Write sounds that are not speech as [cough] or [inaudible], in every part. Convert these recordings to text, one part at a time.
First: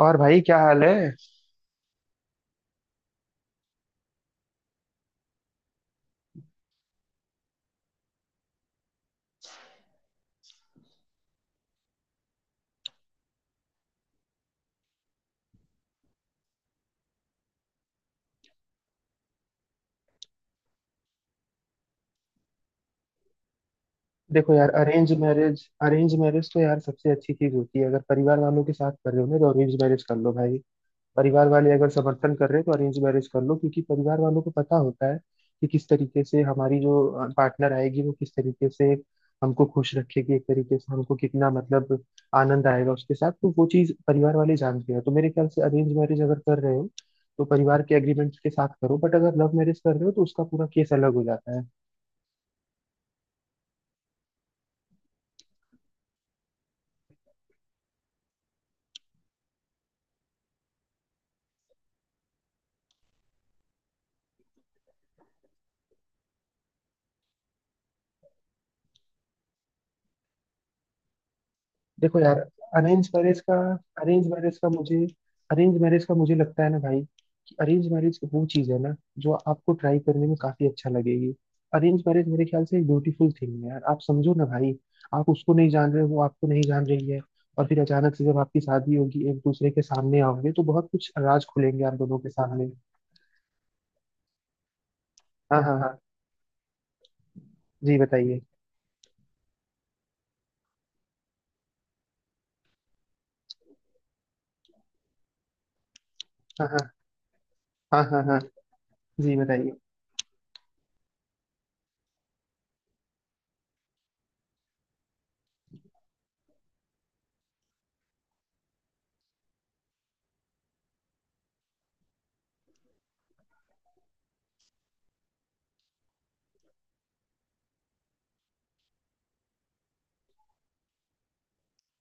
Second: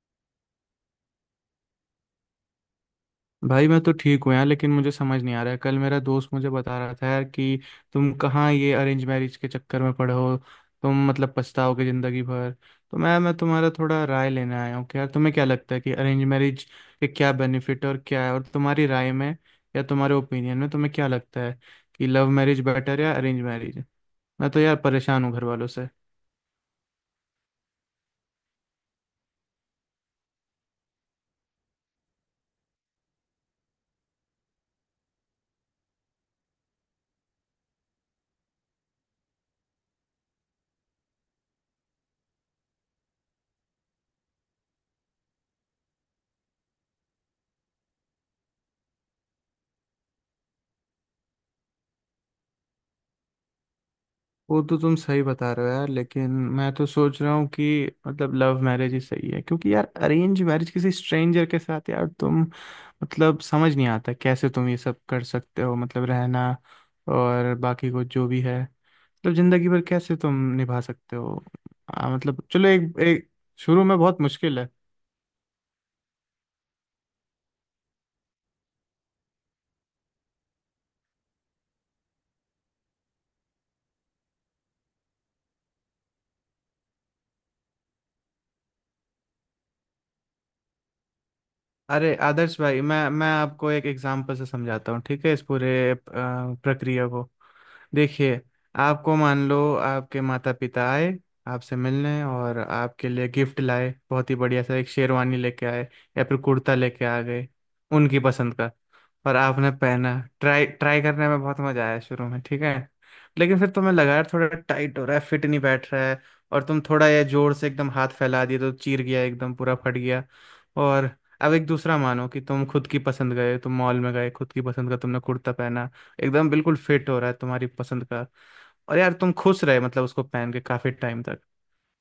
और भाई क्या हाल है। भाई मैं तो ठीक हूँ यार। लेकिन मुझे समझ नहीं आ रहा है। कल मेरा दोस्त मुझे बता रहा था यार कि तुम कहाँ ये अरेंज मैरिज के चक्कर में पड़े हो, तुम मतलब पछताओगे ज़िंदगी भर। तो मैं तुम्हारा थोड़ा राय लेने आया हूँ कि यार तुम्हें क्या लगता है कि अरेंज मैरिज के क्या बेनिफिट और क्या है, और तुम्हारी राय में या तुम्हारे ओपिनियन में तुम्हें क्या लगता है कि लव मैरिज बेटर या अरेंज मैरिज? मैं देखो तो यार, यार परेशान हूँ घर वालों से। अरेंज मैरिज तो यार सबसे अच्छी चीज होती है, अगर परिवार वालों के साथ कर रहे हो ना तो अरेंज मैरिज कर लो भाई। परिवार वाले अगर समर्थन कर रहे हैं तो अरेंज मैरिज कर लो, क्योंकि परिवार वालों को पता होता है कि किस तरीके से हमारी जो पार्टनर आएगी, वो किस तरीके से हमको खुश रखेगी, एक तरीके से हमको कितना मतलब आनंद आएगा उसके साथ। तो वो चीज परिवार वाले जानते हैं, तो मेरे ख्याल से अरेंज मैरिज अगर कर रहे हो तो परिवार के एग्रीमेंट के साथ करो। बट अगर लव मैरिज कर रहे हो तो उसका पूरा केस अलग हो जाता है। वो तो तुम सही बता रहे हो यार, लेकिन मैं तो सोच रहा हूँ कि मतलब लव मैरिज ही सही है, क्योंकि यार अरेंज मैरिज किसी स्ट्रेंजर के साथ यार, तुम मतलब समझ नहीं आता कैसे तुम ये सब कर सकते हो, मतलब रहना और बाकी को जो भी है, मतलब जिंदगी भर कैसे तुम निभा सकते हो? देखो यार, मतलब चलो, एक अरेंज एक मैरिज का शुरू में बहुत अरेंज मैरिज मुश्किल का है। मुझे अरेंज मैरिज का मुझे लगता है ना भाई, कि अरेंज मैरिज वो चीज है ना जो आपको ट्राई करने में काफी अच्छा लगेगी। अरेंज मैरिज मेरे ख्याल से एक ब्यूटीफुल थिंग है यार, आप समझो ना भाई। आप उसको नहीं जान रहे हो, वो आपको नहीं जान रही है, और फिर अचानक से जब आपकी शादी होगी, एक दूसरे के सामने आओगे तो बहुत कुछ राज खुलेंगे आप अरे दोनों के आदर्श सामने। भाई, मैं आपको एक एग्जांपल से समझाता हूँ, ठीक है? इस हाँ हाँ पूरे हाँ। प्रक्रिया को। जी बताइए। देखिए, आपको मान लो आपके माता पिता आए आपसे मिलने, और आपके लिए गिफ्ट लाए, बहुत ही बढ़िया सा एक शेरवानी लेके आए या फिर हाँ कुर्ता हाँ लेके आ गए हाँ। उनकी हाँ हाँ। पसंद का। जी और आपने बताइए। पहना, ट्राई ट्राई करने में बहुत मजा आया शुरू में, ठीक है। लेकिन फिर तुम्हें लगा यार थोड़ा टाइट हो रहा है, फिट नहीं बैठ रहा है। और तुम थोड़ा ये जोर से एकदम हाथ फैला दिए तो चीर गया, एकदम पूरा फट गया। और अब एक दूसरा मानो कि तुम खुद की पसंद गए, तुम मॉल में गए, खुद की पसंद का तुमने कुर्ता पहना, एकदम बिल्कुल फिट हो रहा है तुम्हारी पसंद का, और यार तुम खुश रहे मतलब उसको पहन के काफी टाइम तक।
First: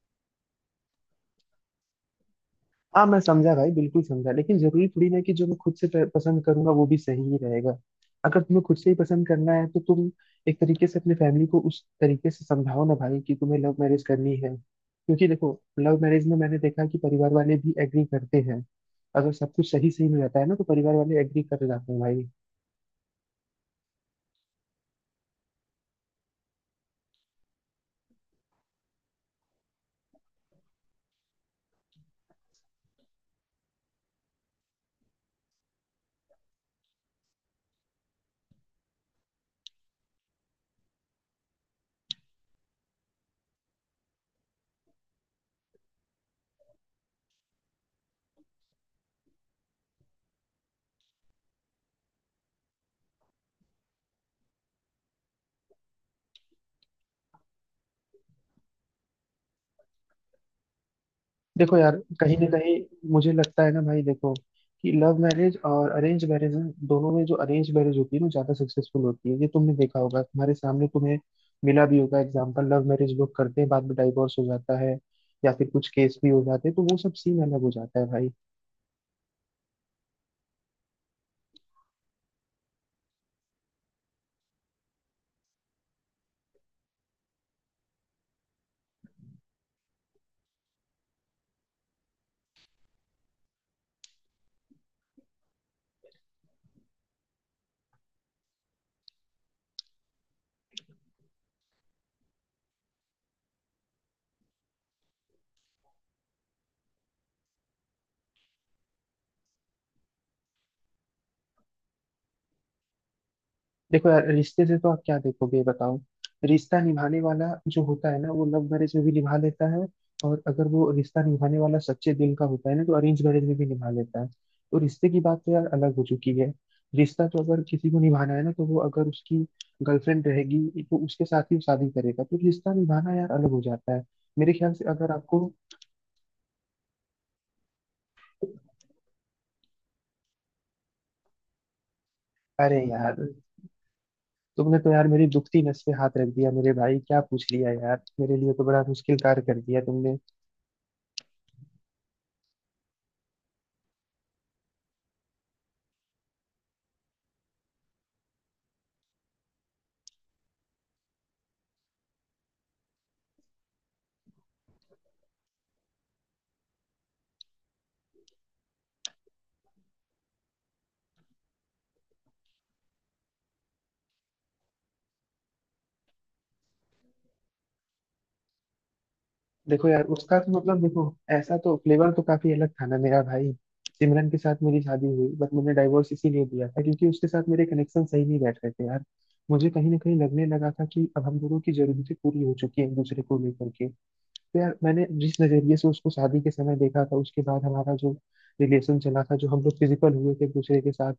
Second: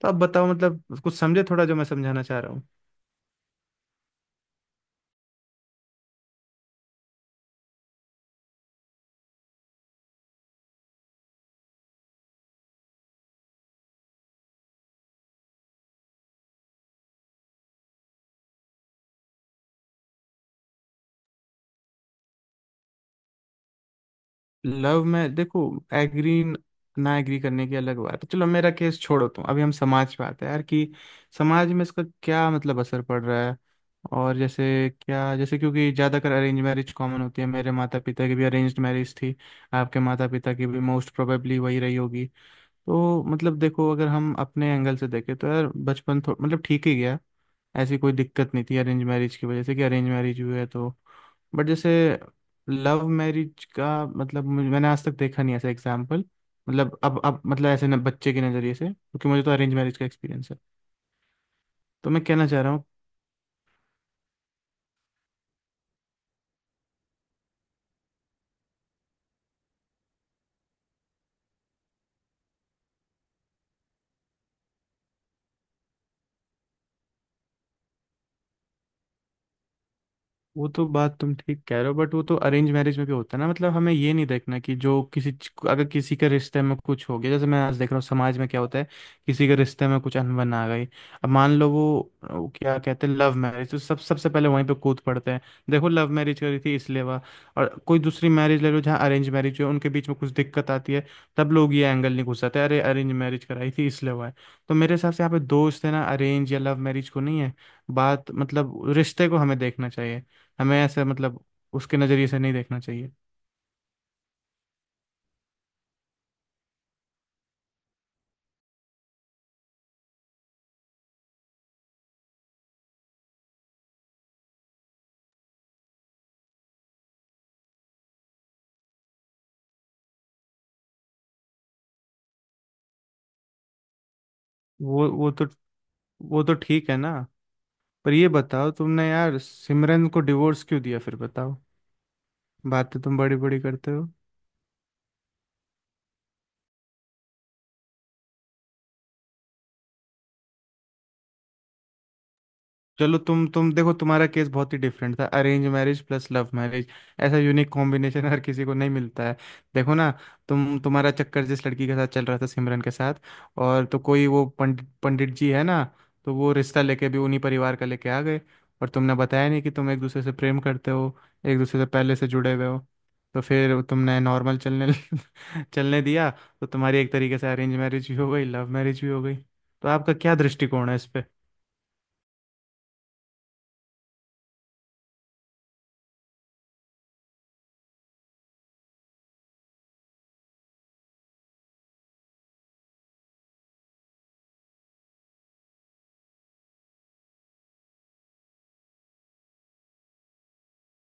तो अब बताओ, मतलब कुछ समझे थोड़ा जो मैं समझाना चाह रहा हूँ? हाँ, मैं समझा भाई, बिल्कुल समझा। लेकिन जरूरी थोड़ी ना है कि जो मैं खुद से पसंद करूंगा वो भी सही ही रहेगा। अगर तुम्हें खुद से ही पसंद करना है तो तुम एक तरीके से अपने फैमिली को उस तरीके से समझाओ ना भाई, कि तुम्हें लव मैरिज करनी है। क्योंकि देखो, लव मैरिज में मैंने देखा कि परिवार वाले भी एग्री करते हैं, अगर सब कुछ सही सही में रहता है ना तो परिवार वाले एग्री कर जाते हैं भाई। लव में देखो, एग्री ना एग्री करने की अलग बात है। चलो मेरा केस छोड़ो तुम अभी, हम समाज पे आते हैं यार कि समाज में इसका क्या मतलब असर पड़ रहा है? और जैसे क्या जैसे क्योंकि ज़्यादातर अरेंज मैरिज कॉमन होती है, मेरे माता पिता की भी अरेंज्ड मैरिज थी, आपके माता पिता की भी मोस्ट प्रोबेबली वही रही होगी। तो मतलब देखो, अगर हम अपने एंगल से देखें तो यार बचपन थो- मतलब ठीक ही गया, ऐसी कोई दिक्कत नहीं थी अरेंज मैरिज की वजह से कि अरेंज मैरिज हुई है तो। बट जैसे लव मैरिज का मतलब मुझे- मैंने आज तक देखा नहीं ऐसा एग्जाम्पल। मतलब अब मतलब ऐसे न, बच्चे के नज़रिए से, क्योंकि मुझे तो अरेंज मैरिज का एक्सपीरियंस है, देखो यार, तो मैं कहीं ना कहना चाह रहा कहीं हूँ। मुझे लगता है ना भाई, देखो, कि लव मैरिज और अरेंज मैरिज में, दोनों में, जो अरेंज मैरिज होती है ना ज्यादा सक्सेसफुल होती है। ये तुमने देखा होगा, तुम्हारे सामने तुम्हें मिला भी होगा एग्जाम्पल। लव मैरिज लोग करते हैं, बाद में डाइवोर्स हो जाता है, या फिर कुछ केस भी हो जाते हैं, तो वो सब सीन अलग हो जाता है भाई। वो तो बात तुम ठीक कह रहे हो बट वो तो अरेंज मैरिज में भी होता है ना, मतलब हमें ये नहीं देखना कि जो किसी अगर किसी के रिश्ते में कुछ हो गया। जैसे मैं आज देख रहा हूँ समाज में क्या होता है, किसी के रिश्ते में कुछ अनबन आ गई, अब मान लो वो क्या कहते हैं लव मैरिज तो सब सबसे पहले वहीं पे कूद पड़ते हैं, देखो लव मैरिज करी थी इसलिए, वाह। और कोई दूसरी मैरिज ले लो जहाँ अरेंज मैरिज हो, उनके बीच में कुछ दिक्कत आती है, तब लोग ये एंगल नहीं घुसाते अरे अरेंज मैरिज कराई थी इसलिए हुआ है। तो मेरे हिसाब से यहाँ पे दोस्त है ना, अरेंज या लव मैरिज को नहीं है बात, मतलब रिश्ते को हमें देखना चाहिए। हमें ऐसे मतलब उसके नज़रिए से नहीं देखना चाहिए। देखो यार, रिश्ते से तो आप क्या देखोगे ये बताओ। रिश्ता निभाने वाला जो होता है ना वो लव मैरिज में भी निभा लेता है, और अगर वो रिश्ता निभाने वाला सच्चे दिल का होता है ना तो अरेंज मैरिज में भी निभा लेता है। तो रिश्ते की बात तो यार अलग हो चुकी है। रिश्ता तो अगर किसी को निभाना है ना, तो वो अगर उसकी गर्लफ्रेंड रहेगी तो उसके साथ ही वो शादी करेगा, तो रिश्ता निभाना यार अलग हो जाता है। मेरे ख्याल से वो अगर वो आपको। तो वो तो ठीक है ना। पर ये बताओ तुमने यार सिमरन को डिवोर्स क्यों दिया फिर, बताओ। अरे बातें यार, तुम बड़ी बड़ी करते हो। तुमने तो यार मेरी दुखती नस पे हाथ रख दिया मेरे भाई। क्या पूछ लिया यार, मेरे लिए तो बड़ा मुश्किल कार्य कर दिया तुमने। चलो तुम देखो, तुम्हारा केस बहुत ही डिफरेंट था, arrange marriage plus love marriage. ऐसा यूनिक कॉम्बिनेशन हर किसी को नहीं मिलता है। देखो ना, तुम, तुम्हारा चक्कर जिस लड़की के साथ चल रहा था सिमरन के साथ, और तो कोई वो पंडित पंडित जी है ना, तो वो रिश्ता लेके भी उन्हीं परिवार का लेके आ गए, और तुमने बताया नहीं कि तुम एक दूसरे से प्रेम करते हो, एक दूसरे से पहले से जुड़े हुए हो। तो फिर तुमने नॉर्मल चलने [laughs] चलने दिया। तो तुम्हारी एक तरीके से अरेंज मैरिज भी हो गई, लव मैरिज भी हो गई। देखो तो यार, आपका क्या उसका तो मतलब, दृष्टिकोण है देखो, इस पे? ऐसा तो फ्लेवर तो काफी अलग था ना मेरा भाई। सिमरन के साथ मेरी शादी हुई बट मैंने डाइवोर्स इसीलिए दिया था क्योंकि उसके साथ मेरे कनेक्शन सही नहीं बैठ रहे थे यार। मुझे कहीं ना कहीं लगने लगा था कि अब हम दोनों की जरूरतें पूरी हो चुकी हैं एक दूसरे को लेकर के। तो यार, मैंने जिस नजरिए से उसको शादी के समय देखा था, उसके बाद हमारा जो रिलेशन चला था, जो हम लोग फिजिकल हुए थे एक दूसरे के साथ,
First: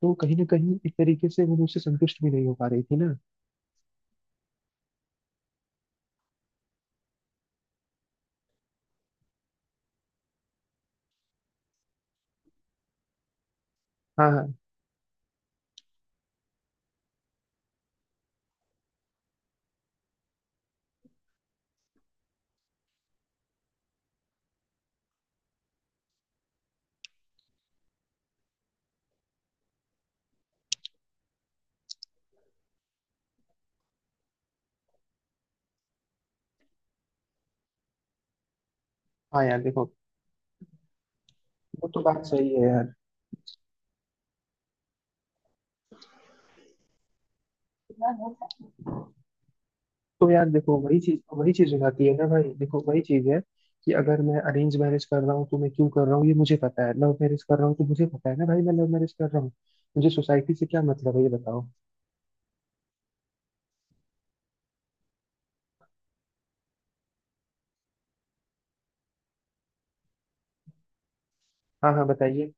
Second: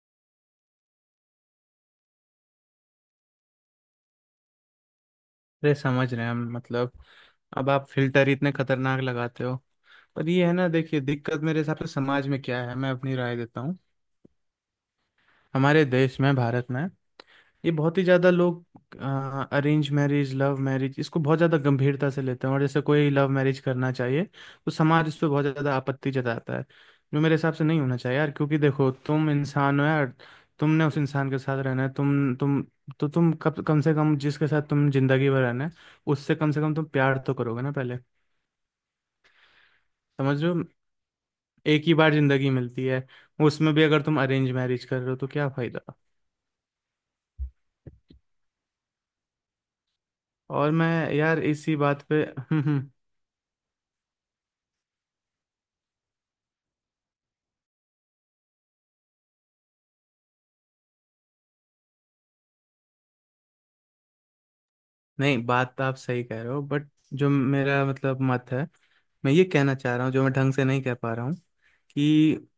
तो कहीं ना कहीं एक तरीके से वो मुझसे संतुष्ट भी नहीं हो पा रही थी ना। अरे समझ रहे हैं हम, मतलब अब आप फिल्टर ही इतने खतरनाक लगाते हो। पर ये है ना देखिए दिक्कत, मेरे हिसाब से समाज में क्या है मैं अपनी राय देता हूँ। हाँ हाँ हमारे देश में, भारत में ये बहुत ही ज्यादा लोग अरेंज मैरिज लव मैरिज इसको बहुत ज्यादा गंभीरता से लेते हैं, और जैसे कोई लव मैरिज करना चाहिए तो समाज इस पे बहुत ज्यादा आपत्ति जताता है, जो मेरे हिसाब से नहीं होना चाहिए यार। क्योंकि देखो तुम इंसान हो यार, तुमने उस इंसान के साथ रहना है, तुम तो तुम कब कम से कम जिसके साथ तुम जिंदगी भर रहना है उससे कम से कम तुम प्यार तो करोगे ना पहले, हाँ। यार देखो, समझो। एक वो ही तो बार बात जिंदगी सही है। मिलती है, उसमें भी अगर तुम अरेंज मैरिज कर रहे हो तो क्या फायदा? यार तो यार और देखो, मैं, वही चीज यार वही चीज इसी हो बात जाती है पे ना भाई, देखो [laughs] वही चीज है, कि अगर मैं अरेंज मैरिज कर रहा हूँ तो मैं क्यों कर रहा हूँ ये मुझे पता है। लव मैरिज कर रहा हूँ तो मुझे पता है ना भाई मैं लव मैरिज कर रहा हूँ। मुझे सोसाइटी से क्या मतलब है ये बताओ। नहीं बात तो आप सही कह रहे हो, बट जो मेरा मतलब मत है, मैं ये कहना चाह रहा हूँ जो मैं ढंग से नहीं कह पा रहा हूँ हाँ हाँ कि बताइए।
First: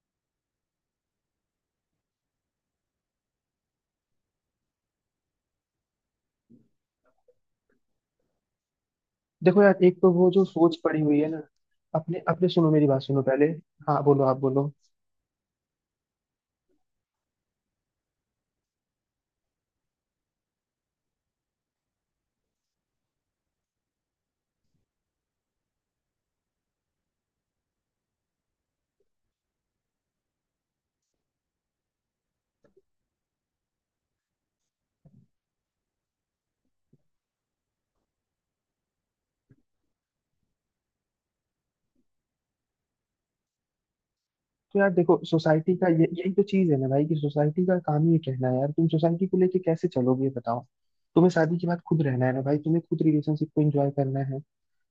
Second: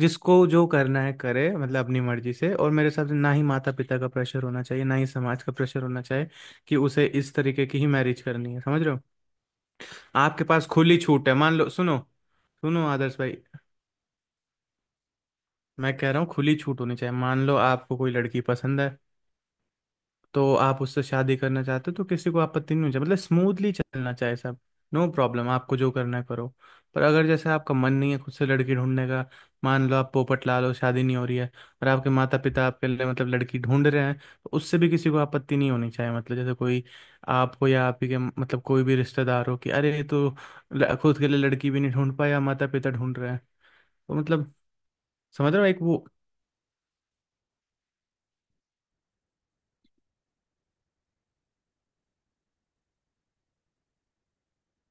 जिसको जो करना है करे मतलब अपनी मर्जी से, और मेरे हिसाब से ना ही माता पिता का प्रेशर होना चाहिए, ना ही समाज का प्रेशर होना चाहिए कि उसे इस तरीके की ही मैरिज करनी है, समझ रहे हो? देखो यार, एक तो वो जो आपके पास सोच खुली पड़ी हुई है छूट है। ना, मान लो सुनो, अपने अपने सुनो, सुनो मेरी बात आदर्श सुनो भाई, पहले। हाँ, बोलो आप, बोलो। मैं कह रहा हूँ खुली छूट होनी चाहिए। मान लो आपको कोई लड़की पसंद है तो आप उससे शादी करना चाहते हो, तो किसी को आपत्ति नहीं होनी चाहिए, मतलब स्मूथली चलना चाहिए सब, नो प्रॉब्लम, आपको जो करना है करो। पर अगर जैसे आपका मन नहीं है खुद से लड़की ढूंढने का, मान लो आप पोपट ला लो शादी नहीं हो रही है, और आपके माता पिता आपके लिए मतलब लड़की ढूंढ रहे हैं, तो उससे भी किसी को आपत्ति नहीं होनी चाहिए। मतलब जैसे कोई आपको या आप ही के मतलब कोई भी रिश्तेदार हो कि अरे ये तो खुद के लिए लड़की भी नहीं ढूंढ पाया, माता पिता ढूंढ रहे हैं, तो मतलब तो यार देखो, समझ रहे हो, सोसाइटी एक का वो। ये यही तो चीज है ना भाई, कि सोसाइटी का काम ही ये कहना है। यार तुम सोसाइटी को लेके कैसे चलोगे ये बताओ। तुम्हें शादी के बाद खुद रहना है ना भाई, तुम्हें खुद रिलेशनशिप को एंजॉय करना है।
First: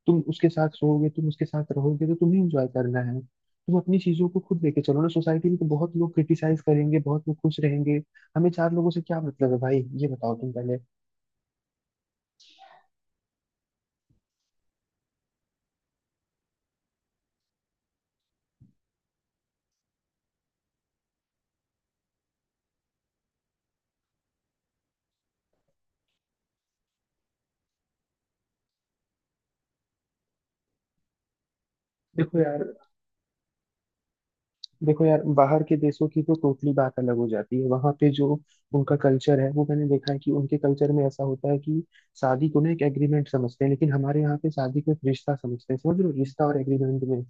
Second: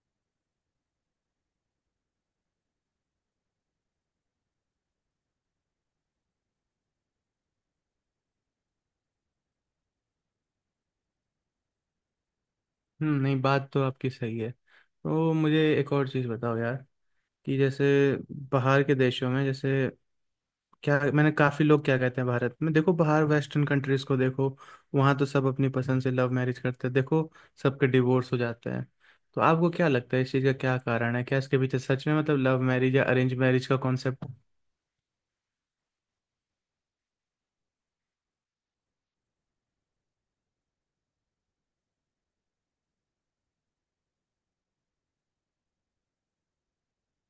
तुम उसके साथ सोओगे, तुम उसके साथ रहोगे, तो तुम्हें इंजॉय करना है। तुम अपनी चीजों को खुद लेके चलो ना। सोसाइटी में तो बहुत लोग क्रिटिसाइज करेंगे, बहुत लोग खुश रहेंगे। हमें चार लोगों से क्या मतलब है भाई, ये बताओ तुम पहले। हम्म, नहीं बात तो आपकी सही है। तो मुझे एक और चीज़ बताओ यार कि जैसे बाहर के देशों में, जैसे क्या मैंने काफी लोग क्या कहते हैं, भारत में देखो, बाहर वेस्टर्न कंट्रीज को देखो, वहां तो सब अपनी पसंद से लव मैरिज करते हैं, देखो सबके डिवोर्स हो जाते हैं। तो आपको क्या लगता है इस चीज का क्या कारण है, क्या इसके पीछे सच में देखो मतलब लव यार मैरिज या अरेंज मैरिज का कॉन्सेप्ट? देखो यार बाहर के देशों की तो टोटली बात अलग हो जाती है। वहां पे जो उनका कल्चर है, वो मैंने देखा है कि उनके कल्चर में ऐसा होता है कि शादी को ना एक एग्रीमेंट समझते हैं, लेकिन हमारे यहाँ पे शादी को एक रिश्ता समझते हैं। समझ रहे हो, रिश्ता और एग्रीमेंट में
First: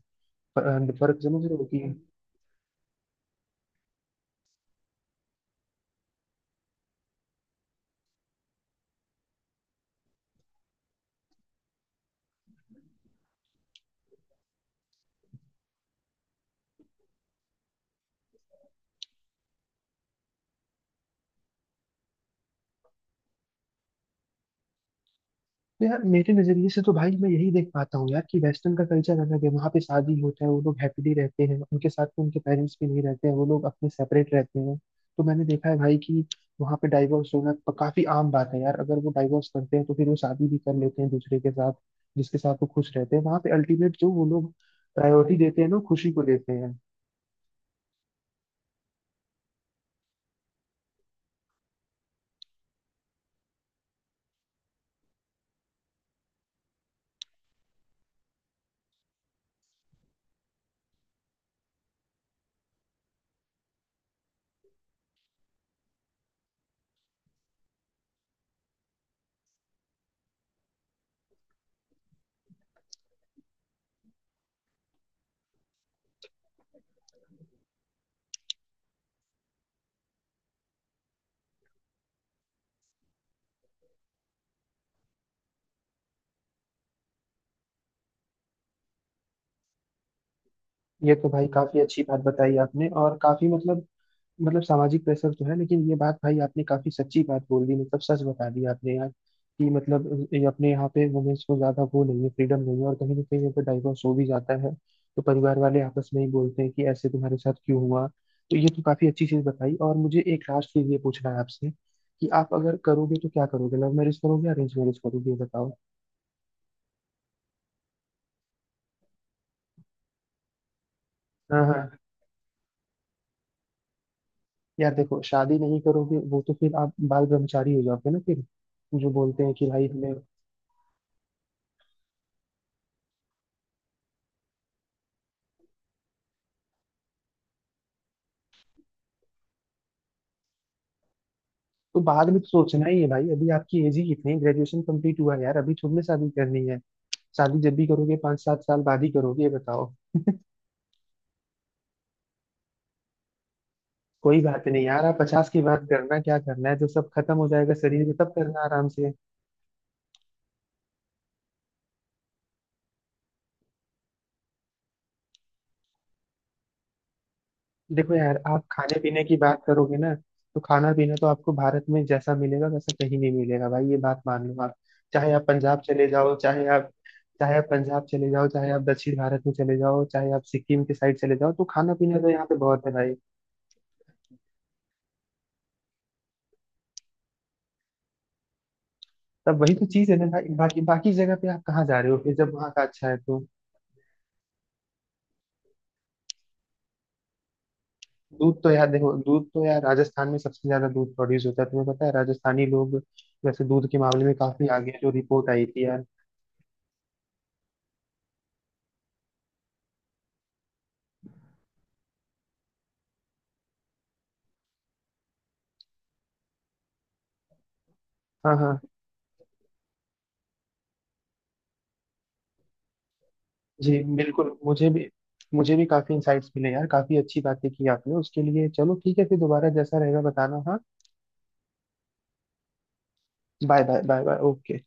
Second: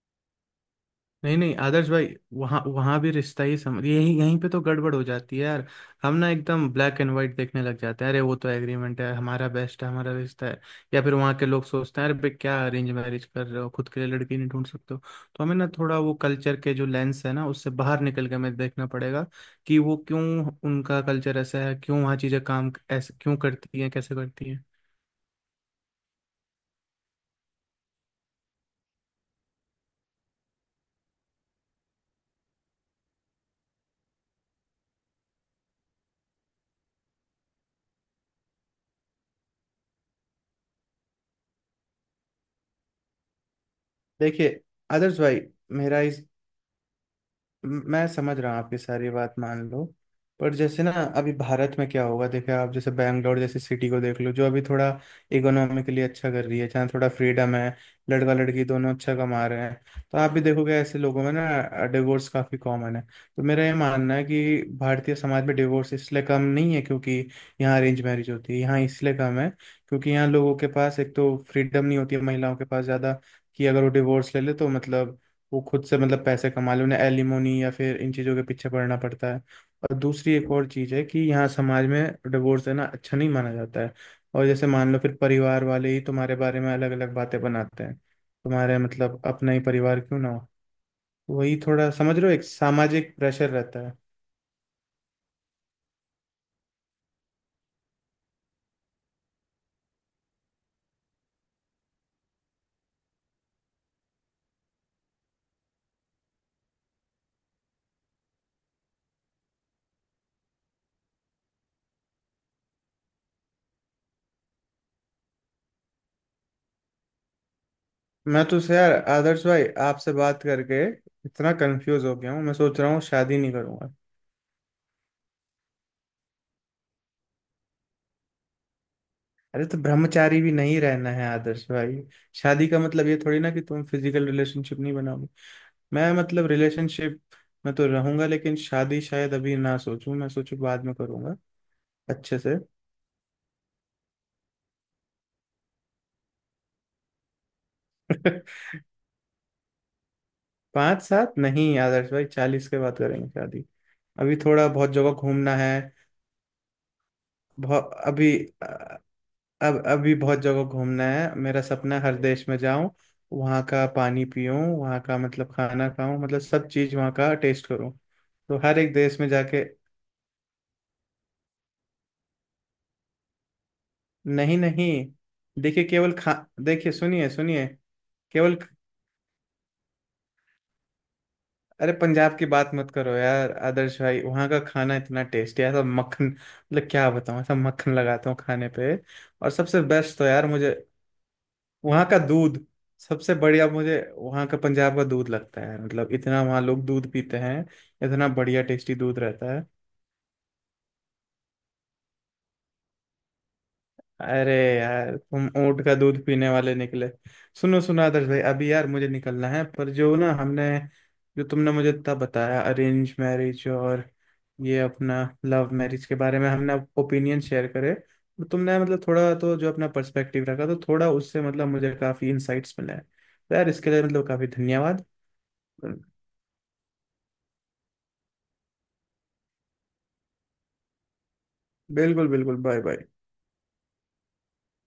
फर्क, नहीं समझ नहीं रहे हो कि। आदर्श भाई, वहाँ वहाँ भी रिश्ता ही समझ, यही यहीं पे तो गड़बड़ हो जाती है यार। हम ना एकदम ब्लैक एंड व्हाइट देखने लग जाते हैं, अरे वो तो एग्रीमेंट है, हमारा बेस्ट है, हमारा रिश्ता है। या फिर वहाँ के लोग सोचते हैं अरे भाई क्या अरेंज मैरिज कर रहे हो, खुद के लिए लड़की नहीं ढूंढ सकते हो? तो हमें ना थोड़ा वो कल्चर के जो लेंस है ना उससे बाहर निकल के हमें देखना पड़ेगा कि वो क्यों, उनका कल्चर ऐसा है क्यों, वहाँ चीज़ें काम ऐसे क्यों करती हैं, कैसे करती हैं? तो यार मेरे नजरिए से तो भाई मैं यही देख पाता हूँ यार, कि वेस्टर्न का कल्चर अलग है, वहाँ पे शादी होता है, वो लोग हैप्पीली रहते हैं, उनके साथ में उनके पेरेंट्स भी नहीं रहते हैं, वो लोग अपने सेपरेट रहते हैं। तो मैंने देखा है भाई कि वहाँ पे डाइवोर्स होना काफी आम बात है यार। अगर वो डाइवोर्स करते हैं तो फिर वो शादी भी कर लेते हैं दूसरे के साथ, जिसके साथ वो खुश रहते हैं। वहाँ पे अल्टीमेट जो वो लोग देखिए आदर्श प्रायोरिटी भाई, देते हैं ना, वो मेरा खुशी को इस देते हैं। मैं समझ रहा हूँ आपकी सारी बात, मान लो। पर जैसे ना अभी भारत में क्या होगा, देखे आप जैसे बैंगलोर जैसी सिटी को देख लो जो अभी थोड़ा इकोनॉमिकली अच्छा कर रही है, जहाँ थोड़ा फ्रीडम है, लड़का लड़की दोनों अच्छा कमा रहे हैं, तो आप भी देखोगे ऐसे लोगों में ना डिवोर्स काफी कॉमन है। तो मेरा ये मानना है कि भारतीय समाज में डिवोर्स इसलिए कम नहीं है क्योंकि यहाँ अरेंज मैरिज होती है, यहाँ इसलिए कम है क्योंकि यहाँ लोगों के पास एक तो फ्रीडम नहीं होती है, महिलाओं के पास ज़्यादा कि अगर वो डिवोर्स ले ले तो मतलब वो खुद से मतलब पैसे कमा ले, उन्हें एलिमोनी या फिर इन चीज़ों के पीछे पड़ना पड़ता है। और दूसरी एक और चीज़ है कि यहाँ समाज में डिवोर्स देना अच्छा नहीं माना जाता है, और जैसे मान लो फिर परिवार वाले ही तुम्हारे बारे में अलग अलग बातें बनाते हैं, तुम्हारे मतलब अपना ही परिवार क्यों ना हो, ये तो भाई वही काफी थोड़ा अच्छी समझ बात रहे हो, एक बताई आपने, सामाजिक और काफी प्रेशर रहता मतलब, है। मतलब सामाजिक प्रेशर तो है। लेकिन ये बात भाई आपने काफी सच्ची बात बोल दी, मतलब सच बता दी आपने यार, कि मतलब ये अपने यहाँ पे वुमेन्स को ज्यादा वो नहीं है, फ्रीडम नहीं है, और कहीं ना कहीं अगर डाइवोर्स हो भी जाता है तो परिवार वाले आपस में ही बोलते हैं कि ऐसे तुम्हारे साथ क्यों हुआ। तो ये तो काफी अच्छी चीज बताई, और मुझे एक लास्ट चीज ये पूछना है आपसे, कि आप अगर करोगे तो क्या करोगे, लव मैरिज करोगे या अरेंज मैरिज करोगे ये बताओ। मैं तो से यार आदर्श भाई आपसे बात करके इतना हाँ हाँ। कंफ्यूज हो गया हूँ, मैं सोच रहा हूँ शादी नहीं करूंगा। यार देखो, शादी नहीं करोगे वो तो फिर आप बाल ब्रह्मचारी हो जाओगे ना फिर। जो बोलते हैं अरे कि तो भाई हमें। ब्रह्मचारी भी नहीं रहना है आदर्श भाई, शादी का मतलब ये थोड़ी ना कि तुम फिजिकल रिलेशनशिप नहीं बनाओ। मैं मतलब रिलेशनशिप में तो रहूंगा, लेकिन शादी शायद अभी ना सोचूं, मैं सोचूं बाद में करूंगा तो बाद में अच्छे तो से। सोचना ही है भाई, अभी आपकी एज ही कितनी है, ग्रेजुएशन कंप्लीट हुआ है यार, अभी थोड़ी ना शादी करनी है। शादी जब भी करोगे पाँच [laughs] सात साल बाद ही करोगे, ये बताओ। पाँच सात नहीं आदर्श भाई, 40 के बाद करेंगे शादी, अभी कोई बात थोड़ा नहीं बहुत यार, जगह आप 50 घूमना की है, बात करना क्या करना है, जब सब खत्म हो जाएगा बहुत शरीर में तब अभी करना आराम अ- से। अब अभी बहुत जगह घूमना है, मेरा सपना है हर देश में जाऊं, वहाँ का पानी पीऊं, वहाँ का मतलब खाना खाऊं, मतलब सब चीज वहाँ का टेस्ट करूं, देखो यार, तो आप हर एक खाने देश पीने में की बात जाके। करोगे ना, तो खाना पीना तो आपको भारत में जैसा मिलेगा वैसा कहीं नहीं मिलेगा भाई। ये बात मान नहीं लो आप। नहीं चाहे आप पंजाब देखिए चले केवल खा जाओ चाहे आप देखिए, सुनिए चाहे आप सुनिए पंजाब चले जाओ, केवल चाहे आप दक्षिण भारत में चले जाओ, चाहे आप सिक्किम के साइड चले जाओ, तो अरे खाना पीना तो पंजाब यहाँ की पे बात बहुत मत है। करो यार आदर्श भाई, वहाँ का खाना इतना टेस्टी है, ऐसा मक्खन मतलब क्या बताऊँ, ऐसा मक्खन लगाता हूँ खाने पे। और तब वही सबसे तो चीज है बेस्ट तो ना यार भाई, मुझे बाकी बाकी जगह पे आप कहाँ जा वहाँ रहे हो का फिर, जब दूध, वहाँ का अच्छा है सबसे तो। बढ़िया मुझे वहाँ का पंजाब का दूध लगता है, मतलब इतना वहाँ लोग दूध पीते हैं, इतना दूध बढ़िया तो यार टेस्टी देखो, दूध दूध रहता तो है। यार राजस्थान में सबसे ज्यादा दूध प्रोड्यूस होता है, तुम्हें पता है राजस्थानी लोग वैसे दूध के मामले में अरे काफी आगे हैं, जो यार तुम रिपोर्ट आई थी ऊँट का यार। दूध पीने वाले निकले। सुनो सुनो आदर्श भाई, अभी यार मुझे निकलना है, पर जो ना हमने जो तुमने मुझे इतना बताया अरेंज मैरिज और ये अपना लव मैरिज के बारे में हमने ओपिनियन शेयर करे, तो हाँ हाँ। तुमने मतलब थोड़ा तो जो अपना पर्सपेक्टिव रखा, तो थोड़ा उससे मतलब मुझे काफ़ी इंसाइट्स मिले हैं। तो यार इसके जी लिए मतलब काफ़ी बिल्कुल। मुझे धन्यवाद। भी मुझे भी काफी इंसाइट्स मिले यार, काफी अच्छी बातें की आपने उसके लिए। चलो ठीक है, फिर दोबारा जैसा रहेगा बताना हाँ। बिल्कुल बिल्कुल, bye bye. Bye bye bye bye. Okay.